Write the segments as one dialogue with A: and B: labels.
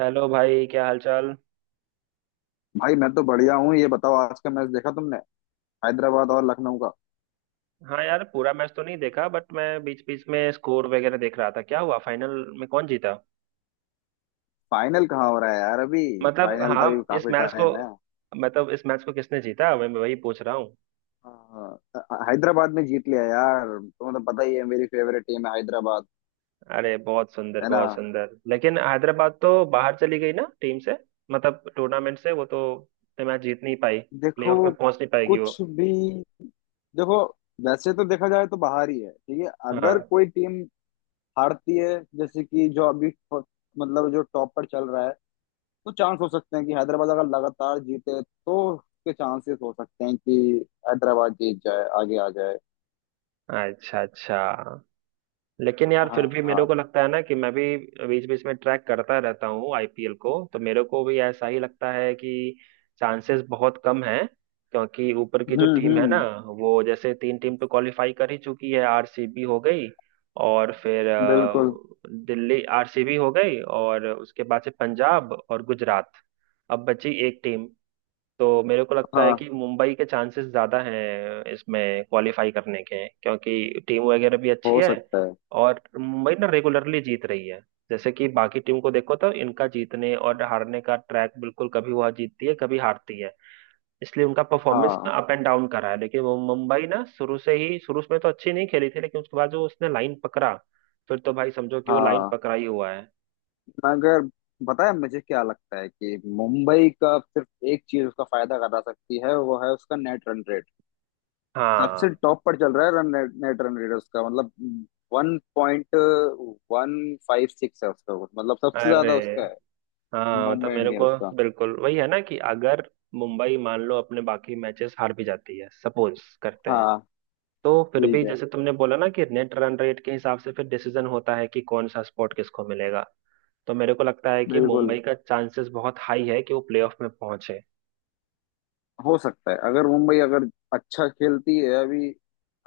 A: Hello भाई, क्या हालचाल।
B: भाई मैं तो बढ़िया हूँ। ये बताओ आज का मैच देखा तुमने? हैदराबाद और लखनऊ का।
A: हाँ यार, पूरा मैच तो नहीं देखा बट मैं बीच बीच में स्कोर वगैरह देख रहा था। क्या हुआ, फाइनल में कौन जीता?
B: फाइनल कहाँ हो रहा है यार अभी?
A: मतलब
B: फाइनल तो अभी
A: हाँ इस
B: काफी
A: मैच को
B: टाइम है।
A: मतलब इस मैच को किसने जीता, मैं वही पूछ रहा हूँ।
B: हाँ, हैदराबाद ने जीत लिया यार, तुम्हें तो पता ही है मेरी फेवरेट टीम है हैदराबाद।
A: अरे, बहुत सुंदर
B: है ना।
A: बहुत सुंदर। लेकिन हैदराबाद तो बाहर चली गई ना टीम से, मतलब टूर्नामेंट से। वो तो मैच जीत नहीं पाई,
B: देखो
A: प्लेऑफ में पहुंच नहीं पाएगी वो।
B: कुछ भी। देखो वैसे तो देखा जाए तो बाहर ही है। ठीक है, अगर
A: हाँ,
B: कोई टीम हारती है, जैसे कि मतलब जो टॉप पर चल रहा है, तो चांस हो सकते हैं कि हैदराबाद अगर लगातार जीते तो उसके चांसेस हो सकते हैं कि हैदराबाद जीत जाए, आगे आ जाए।
A: अच्छा अच्छा। लेकिन यार, फिर भी मेरे
B: हाँ।
A: को लगता है ना कि मैं भी बीच बीच में ट्रैक करता रहता हूँ आईपीएल को, तो मेरे को भी ऐसा ही लगता है कि चांसेस बहुत कम है। क्योंकि ऊपर की जो
B: हम्म,
A: टीम है ना,
B: हम्म।
A: वो जैसे तीन टीम तो क्वालिफाई कर ही चुकी है। आरसीबी हो गई, और फिर
B: बिल्कुल।
A: दिल्ली, आरसीबी हो गई, और उसके बाद से पंजाब और गुजरात। अब बची एक टीम। तो मेरे को लगता है
B: हाँ,
A: कि मुंबई के चांसेस ज्यादा हैं इसमें क्वालिफाई करने के, क्योंकि टीम वगैरह भी अच्छी
B: हो
A: है।
B: सकता है।
A: और मुंबई ना रेगुलरली जीत रही है। जैसे कि बाकी टीम को देखो तो इनका जीतने और हारने का ट्रैक बिल्कुल, कभी वह जीतती है कभी हारती है, इसलिए उनका परफॉर्मेंस ना
B: हाँ,
A: अप एंड डाउन करा है। लेकिन वो मुंबई ना शुरू से ही, शुरू में तो अच्छी नहीं खेली थी, लेकिन उसके बाद जो उसने लाइन पकड़ा, फिर तो भाई समझो कि वो लाइन
B: हाँ,
A: पकड़ा ही हुआ है।
B: मगर पता है मुझे क्या लगता है कि मुंबई का सिर्फ एक चीज उसका फायदा करा सकती है, वो है उसका नेट रन रेट। सबसे
A: हाँ।
B: टॉप पर चल रहा है नेट रन रेट उसका, मतलब 1.156 है उसका, मतलब सबसे
A: अरे
B: ज्यादा उसका है।
A: हाँ, मतलब
B: मुंबई
A: मेरे को
B: इंडियंस का।
A: बिल्कुल वही है ना कि अगर मुंबई मान लो अपने बाकी मैचेस हार भी जाती है, सपोज करते हैं,
B: हाँ।
A: तो फिर भी
B: ठीक है।
A: जैसे तुमने बोला ना कि नेट रन रेट के हिसाब से फिर डिसीजन होता है कि कौन सा स्पॉट किसको मिलेगा। तो मेरे को लगता है कि
B: बिल्कुल।
A: मुंबई का चांसेस बहुत हाई है कि वो प्लेऑफ में पहुंचे।
B: हो सकता है अगर मुंबई अगर अच्छा खेलती है अभी।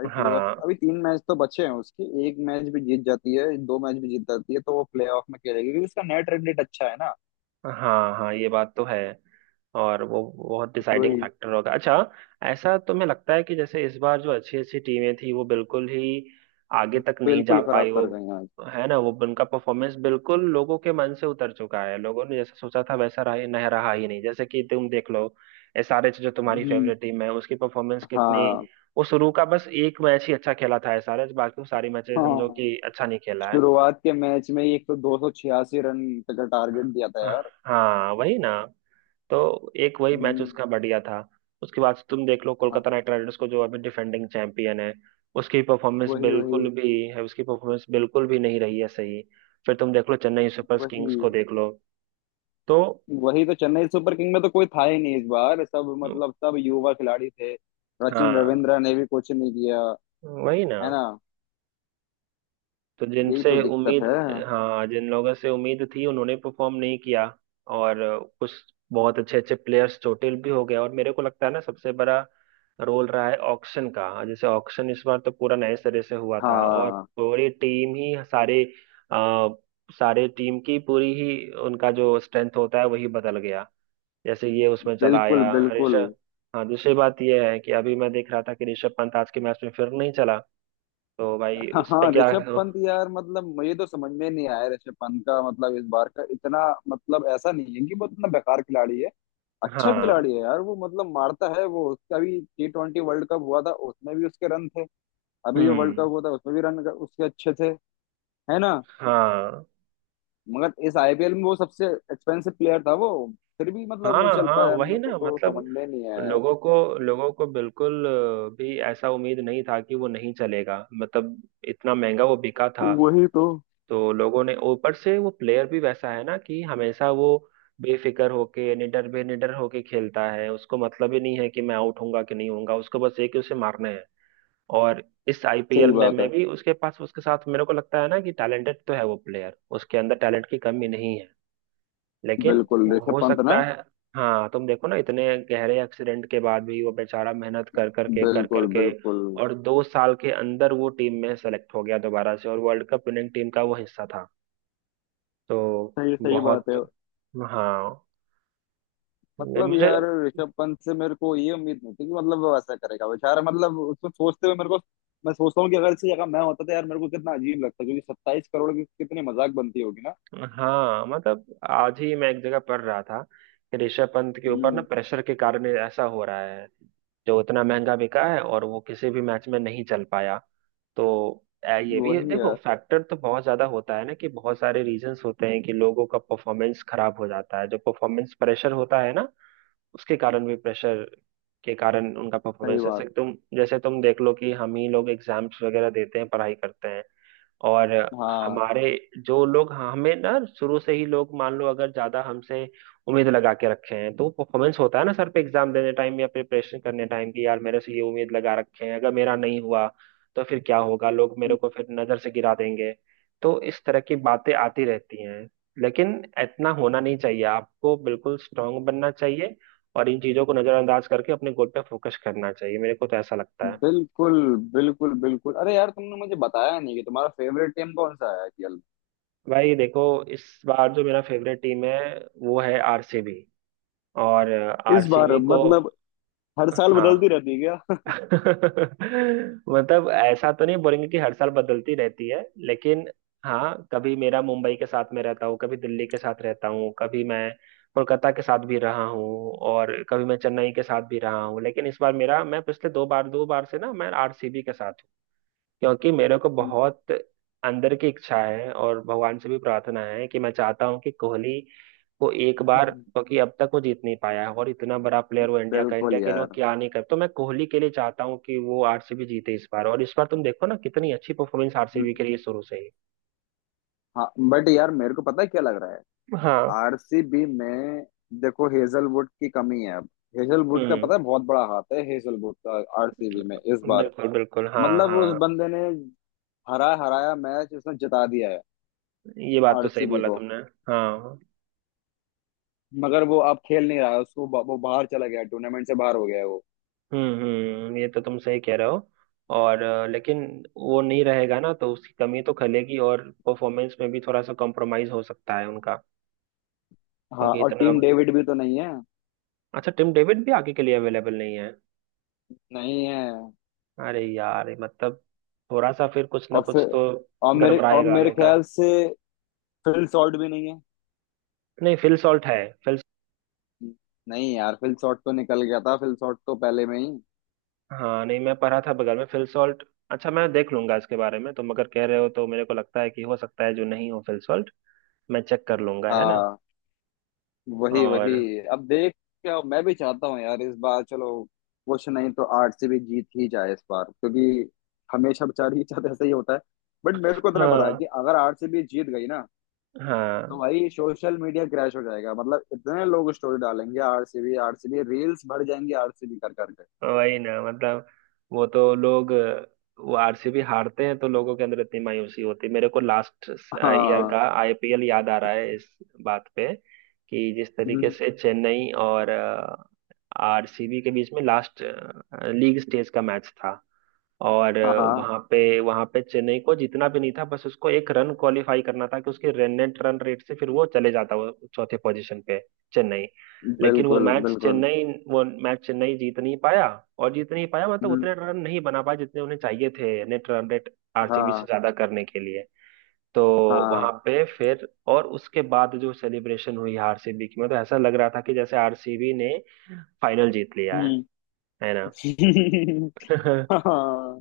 B: अभी प्लेऑफ,
A: हाँ
B: अभी 3 मैच तो बचे हैं उसके, एक मैच भी जीत जाती है 2 मैच भी जीत जाती है तो वो प्लेऑफ में खेलेगी क्योंकि उसका नेट रन रेट अच्छा है ना।
A: हाँ हाँ, ये बात तो है। और वो बहुत डिसाइडिंग
B: वही।
A: फैक्टर होगा। अच्छा, ऐसा तुम्हें लगता है कि जैसे इस बार जो अच्छी अच्छी टीमें थी वो बिल्कुल ही आगे तक नहीं जा
B: बिल्कुल खराब
A: पाई वो?
B: कर गए हैं आज।
A: है ना, वो उनका परफॉर्मेंस बिल्कुल लोगों के मन से उतर चुका है। लोगों ने जैसा सोचा था वैसा रहा ही नहीं, रहा ही नहीं। जैसे कि तुम देख लो, एसआरएच जो तुम्हारी
B: हम्म।
A: फेवरेट टीम है, उसकी परफॉर्मेंस कितनी।
B: हाँ,
A: वो शुरू का बस एक मैच ही अच्छा खेला था एसआरएच, बाकी वो सारी मैचेस समझो
B: हाँ,
A: कि अच्छा नहीं खेला है।
B: शुरुआत के मैच में ही एक तो 286 रन का टारगेट दिया था यार।
A: हाँ, वही ना। तो एक वही मैच
B: हम्म।
A: उसका बढ़िया था। उसके बाद से तुम देख लो
B: हाँ।
A: कोलकाता नाइट राइडर्स को, जो अभी डिफेंडिंग चैंपियन है।
B: वही, वही।
A: उसकी परफॉर्मेंस बिल्कुल भी नहीं रही है सही। फिर तुम देख लो चेन्नई सुपर
B: वही।
A: किंग्स को, देख लो तो।
B: वही तो चेन्नई सुपर किंग में तो कोई था ही नहीं इस बार, सब मतलब सब युवा खिलाड़ी थे, सचिन
A: हाँ,
B: रविंद्र ने भी कुछ नहीं किया।
A: वही ना।
B: है ना।
A: तो
B: यही तो
A: जिनसे
B: दिक्कत
A: उम्मीद
B: है।
A: हाँ, जिन लोगों से उम्मीद थी उन्होंने परफॉर्म नहीं किया। और कुछ बहुत अच्छे अच्छे प्लेयर्स चोटिल भी हो गए, और मेरे को लगता है ना सबसे बड़ा रोल रहा है ऑक्शन का। जैसे ऑक्शन इस बार तो पूरा नए सिरे से हुआ था, और
B: हाँ।
A: पूरी टीम ही आ, सारे टीम की पूरी ही, उनका जो स्ट्रेंथ होता है वही बदल गया। जैसे ये उसमें चला आया,
B: बिल्कुल, बिल्कुल।
A: ऋषभ। हाँ, दूसरी बात ये है कि अभी मैं देख रहा था कि ऋषभ पंत आज के मैच में फिर नहीं चला। तो भाई
B: हाँ,
A: उस पे
B: हाँ,
A: क्या।
B: ऋषभ पंत यार, मतलब मुझे तो समझ में नहीं आया ऋषभ पंत का, मतलब इस बार का इतना, मतलब ऐसा नहीं है कि वो इतना बेकार खिलाड़ी है। अच्छा
A: हाँ,
B: खिलाड़ी है यार वो, मतलब मारता है वो, उसका भी T20 वर्ल्ड कप हुआ था उसमें भी उसके रन थे। अभी जो वर्ल्ड कप
A: हम्म,
B: हुआ था उसमें भी रन उसके अच्छे थे। है ना।
A: हाँ
B: मगर इस आईपीएल में वो सबसे एक्सपेंसिव प्लेयर था वो, फिर भी मतलब नहीं
A: हाँ
B: चल
A: हाँ,
B: पाया,
A: वही
B: मेरे को
A: ना,
B: तो
A: मतलब।
B: समझ में नहीं आया यार।
A: लोगों को लोगों को बिल्कुल भी ऐसा उम्मीद नहीं था कि वो नहीं चलेगा। मतलब इतना महंगा वो बिका था।
B: वही तो।
A: तो लोगों ने ऊपर से, वो प्लेयर भी वैसा है ना कि हमेशा वो बेफिक्र होके निडर होके खेलता है। उसको मतलब ही नहीं है कि मैं आउट होऊंगा कि नहीं होऊंगा, उसको बस एक ही, उसे मारना है। और इस आईपीएल
B: सही
A: में
B: बात
A: में
B: है।
A: भी, उसके साथ, मेरे को लगता है ना कि टैलेंटेड तो है वो प्लेयर, उसके अंदर टैलेंट की कमी नहीं है। लेकिन
B: बिल्कुल
A: हाँ,
B: ऋषभ
A: हो
B: पंत ना।
A: सकता है। हाँ, तुम देखो ना, इतने गहरे एक्सीडेंट के बाद भी वो बेचारा मेहनत कर कर के कर कर
B: बिल्कुल,
A: के,
B: बिल्कुल।
A: और 2 साल के अंदर वो टीम में सेलेक्ट हो गया दोबारा से, और वर्ल्ड कप विनिंग टीम का वो हिस्सा था। तो
B: सही, सही
A: बहुत।
B: बात है।
A: हाँ। नहीं,
B: मतलब
A: मुझे।
B: यार ऋषभ पंत से मेरे को ये उम्मीद नहीं थी कि मतलब वो ऐसा करेगा बेचारा, मतलब उसको सोचते हुए मेरे को, मैं सोचता हूँ कि अगर इसकी जगह मैं होता तो यार मेरे को कितना अजीब लगता, क्योंकि 27 करोड़ की कितनी मजाक बनती होगी ना।
A: हाँ, मतलब आज ही मैं एक जगह पढ़ रहा था कि ऋषभ पंत के ऊपर ना
B: हम्म।
A: प्रेशर के कारण ऐसा हो रहा है, जो इतना महंगा बिका है और वो किसी भी मैच में नहीं चल पाया। तो ये भी
B: वही
A: देखो,
B: यार।
A: फैक्टर तो बहुत ज्यादा होता है ना कि बहुत सारे रीजंस होते हैं कि लोगों का परफॉर्मेंस खराब हो जाता है। जो परफॉर्मेंस प्रेशर होता है ना, उसके कारण भी, प्रेशर के कारण उनका
B: सही
A: परफॉर्मेंस, जैसे
B: बात।
A: तुम जैसे तुम देख लो कि हम ही लोग एग्जाम्स वगैरह देते हैं, पढ़ाई करते हैं। और
B: हाँ।
A: हमारे जो लोग हाँ, हमें ना शुरू से ही लोग मान लो अगर ज्यादा हमसे उम्मीद लगा के रखे हैं, तो परफॉर्मेंस होता है ना सर पे, एग्जाम देने टाइम या प्रिपरेशन करने टाइम की, यार मेरे से ये उम्मीद लगा रखे हैं, अगर मेरा नहीं हुआ तो फिर क्या होगा, लोग मेरे को फिर नजर से गिरा देंगे। तो इस तरह की बातें आती रहती हैं। लेकिन इतना होना नहीं चाहिए, आपको बिल्कुल स्ट्रांग बनना चाहिए, और इन चीजों को नजरअंदाज करके अपने गोल पे फोकस करना चाहिए, मेरे को तो ऐसा लगता है।
B: बिल्कुल, बिल्कुल। बिल्कुल, अरे यार तुमने मुझे बताया नहीं कि तुम्हारा फेवरेट टीम कौन सा है आईपीएल
A: भाई देखो, इस बार जो मेरा फेवरेट टीम है वो है आरसीबी। और
B: में इस बार?
A: आरसीबी को
B: मतलब हर साल बदलती
A: हाँ,
B: रहती है क्या?
A: मतलब ऐसा तो नहीं बोलेंगे कि हर साल बदलती रहती है। लेकिन हाँ, कभी मेरा मुंबई के साथ में रहता हूँ, कभी दिल्ली के साथ रहता हूँ, कभी मैं कोलकाता के साथ भी रहा हूँ, और कभी मैं चेन्नई के साथ भी रहा हूँ। लेकिन इस बार मेरा मैं पिछले दो बार से ना, मैं आरसीबी के साथ। क्योंकि मेरे को बहुत अंदर की इच्छा है, और भगवान से भी प्रार्थना है कि मैं चाहता हूं कि कोहली को एक बार, क्योंकि अब तक वो जीत नहीं पाया है, और इतना बड़ा प्लेयर वो, इंडिया का, इंडिया
B: बिल्कुल
A: के लिए वो
B: यार।
A: क्या नहीं कर, तो मैं कोहली के लिए चाहता हूँ कि वो आरसीबी जीते इस बार। और इस बार तुम देखो ना कितनी अच्छी परफॉर्मेंस आरसीबी के लिए शुरू से ही।
B: हाँ, बट यार मेरे को पता है क्या लग रहा है
A: हाँ,
B: आरसीबी में। देखो हेजलवुड की कमी है अब। हेजलवुड का
A: हम्म,
B: पता है, बहुत बड़ा हाथ है हेजलवुड का आरसीबी में इस बार।
A: बिल्कुल बिल्कुल, हाँ
B: मतलब उस
A: हाँ,
B: बंदे ने हरा हराया मैच उसने जिता दिया है
A: ये बात तो सही
B: आरसीबी
A: बोला
B: को।
A: तुमने। हाँ,
B: मगर वो अब खेल नहीं रहा है, वो बाहर चला गया, टूर्नामेंट से बाहर हो गया है।
A: हम्म, ये तो तुम सही कह रहे हो। और लेकिन वो नहीं रहेगा ना, तो उसकी कमी तो खलेगी, और परफॉर्मेंस में भी थोड़ा सा कॉम्प्रोमाइज हो सकता है उनका,
B: हाँ
A: क्योंकि
B: और
A: इतना।
B: टीम डेविड भी तो नहीं है।
A: अच्छा, टिम डेविड भी आगे के लिए अवेलेबल नहीं है।
B: नहीं है।
A: अरे यार, मतलब थोड़ा सा फिर कुछ ना
B: और
A: कुछ
B: फिर
A: तो
B: और
A: गड़बड़ाएगा अब
B: मेरे
A: इनका।
B: ख्याल से फिल शॉर्ट भी नहीं है।
A: नहीं, फिल सॉल्ट है। फिल
B: नहीं यार फिल शॉर्ट तो निकल गया था, फिल शॉर्ट तो पहले में ही।
A: हाँ, नहीं, मैं पढ़ा था बगल में फिल सॉल्ट। अच्छा, मैं देख लूंगा इसके बारे में। तुम अगर कह रहे हो तो मेरे को लगता है कि हो सकता है जो नहीं हो फिल सॉल्ट, मैं चेक कर लूंगा, है ना।
B: हाँ वही,
A: और
B: वही। अब देख, क्या मैं भी चाहता हूँ यार इस बार, चलो कुछ नहीं तो आरसीबी जीत ही जाए इस बार क्योंकि हमेशा बेचारी के साथ ऐसा ही होता है। बट मेरे को इतना पता है
A: हाँ
B: कि अगर आरसीबी जीत गई ना तो
A: हाँ,
B: भाई सोशल मीडिया क्रैश हो जाएगा, मतलब इतने लोग स्टोरी डालेंगे आरसीबी आरसीबी, रील्स भर जाएंगी आरसीबी कर करके।
A: वही ना, मतलब वो तो लोग वो, आरसीबी हारते हैं तो लोगों के अंदर इतनी मायूसी होती है। मेरे को लास्ट ईयर
B: हाँ।
A: का आईपीएल याद आ रहा है इस बात पे, कि जिस तरीके
B: हम्म,
A: से चेन्नई और आरसीबी के बीच में लास्ट लीग स्टेज का मैच था, और
B: हाँ, हाँ।
A: वहां पे वहां पे चेन्नई को जीतना भी नहीं था, बस उसको एक रन क्वालिफाई करना था कि उसके रन नेट रन रेट से फिर वो चले जाता वो चौथे पोजीशन पे, चेन्नई। लेकिन वो
B: बिल्कुल,
A: मैच
B: बिल्कुल।
A: चेन्नई वो मैच चेन्नई जीत नहीं पाया, और जीत नहीं पाया मतलब
B: हम्म,
A: उतने रन नहीं बना पाया जितने उन्हें चाहिए थे नेट रन रेट आरसीबी से
B: हाँ,
A: ज्यादा करने के लिए। तो वहां
B: हाँ।
A: पे फिर, और उसके बाद जो सेलिब्रेशन हुई आरसीबी की, मतलब ऐसा लग रहा था कि जैसे आरसीबी ने फाइनल जीत लिया है
B: हम्म।
A: ना।
B: हाँ।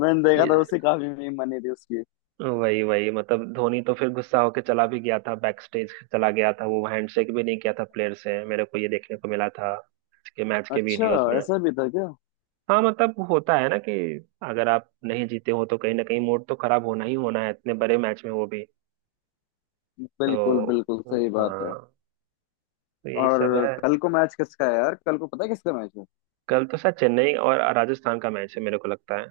B: मैंने देखा था, उससे काफी मीम बनी थी उसकी।
A: वही वही, मतलब धोनी तो फिर गुस्सा होके चला भी गया था, बैक स्टेज चला गया था, वो हैंडशेक भी नहीं किया था प्लेयर से, मेरे को ये देखने को मिला था के मैच के
B: अच्छा,
A: वीडियोस में।
B: ऐसा भी था क्या?
A: हाँ, मतलब होता है ना कि अगर आप नहीं जीते हो तो कहीं ना कहीं मूड तो खराब होना ही होना है, इतने बड़े मैच में वो भी।
B: बिल्कुल,
A: तो
B: बिल्कुल सही बात है।
A: हाँ, तो यही
B: और
A: सब है।
B: कल को मैच किसका है यार? कल को पता है किसका मैच है?
A: कल तो शायद चेन्नई और राजस्थान का मैच है, मेरे को लगता है।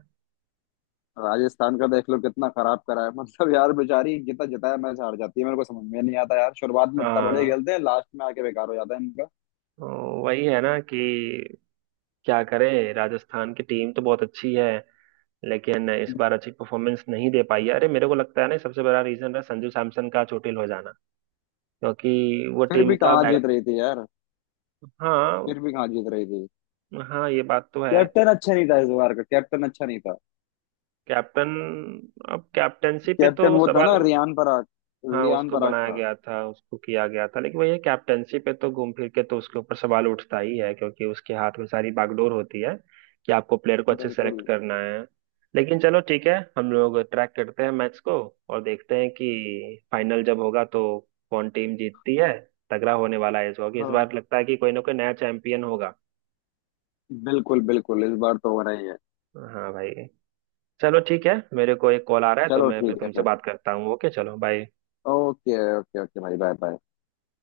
B: राजस्थान का देख लो कितना खराब करा है, मतलब यार बेचारी जितना जिताया मैच हार जाती है, मेरे को समझ में नहीं आता यार, शुरुआत में इतना बढ़िया
A: हाँ,
B: खेलते हैं लास्ट में आके बेकार हो जाता है इनका।
A: तो वही है ना कि क्या करे, राजस्थान की टीम तो बहुत अच्छी है, लेकिन इस बार अच्छी परफॉर्मेंस नहीं दे पाई है। अरे, मेरे को लगता है ना सबसे बड़ा रीजन है संजू सैमसन का चोटिल हो जाना, क्योंकि वो
B: फिर
A: टीम
B: भी
A: का
B: कहाँ
A: बैक।
B: जीत रही थी यार।
A: हाँ
B: फिर भी कहाँ जीत रही थी।
A: हाँ, ये बात तो है।
B: कैप्टन अच्छा नहीं था इस बार का, कैप्टन अच्छा नहीं था।
A: कैप्टन अब कैप्टनसी पे
B: कैप्टन
A: तो
B: वो था ना
A: सवाल।
B: रियान पराग।
A: हाँ,
B: रियान
A: उसको
B: पराग
A: बनाया
B: था।
A: गया था, उसको किया गया था, लेकिन भैया कैप्टेंसी पे तो घूम फिर के तो उसके ऊपर सवाल उठता ही है, क्योंकि उसके हाथ में सारी बागडोर होती है कि आपको प्लेयर को अच्छे
B: बिल्कुल।
A: सेलेक्ट करना है। लेकिन चलो ठीक है, हम लोग ट्रैक करते हैं मैच को, और देखते हैं कि फाइनल जब होगा तो कौन टीम जीतती है। तगड़ा होने वाला है इस बार, क्योंकि इस
B: हाँ
A: बार लगता है कि कोई ना कोई नया चैंपियन होगा।
B: बिल्कुल, बिल्कुल इस बार तो हो रही है।
A: हाँ भाई, चलो ठीक है, मेरे को एक कॉल आ रहा है, तो
B: चलो
A: मैं फिर
B: ठीक है
A: तुमसे
B: फिर।
A: बात करता हूँ। ओके, चलो बाय।
B: ओके ओके ओके भाई बाय बाय।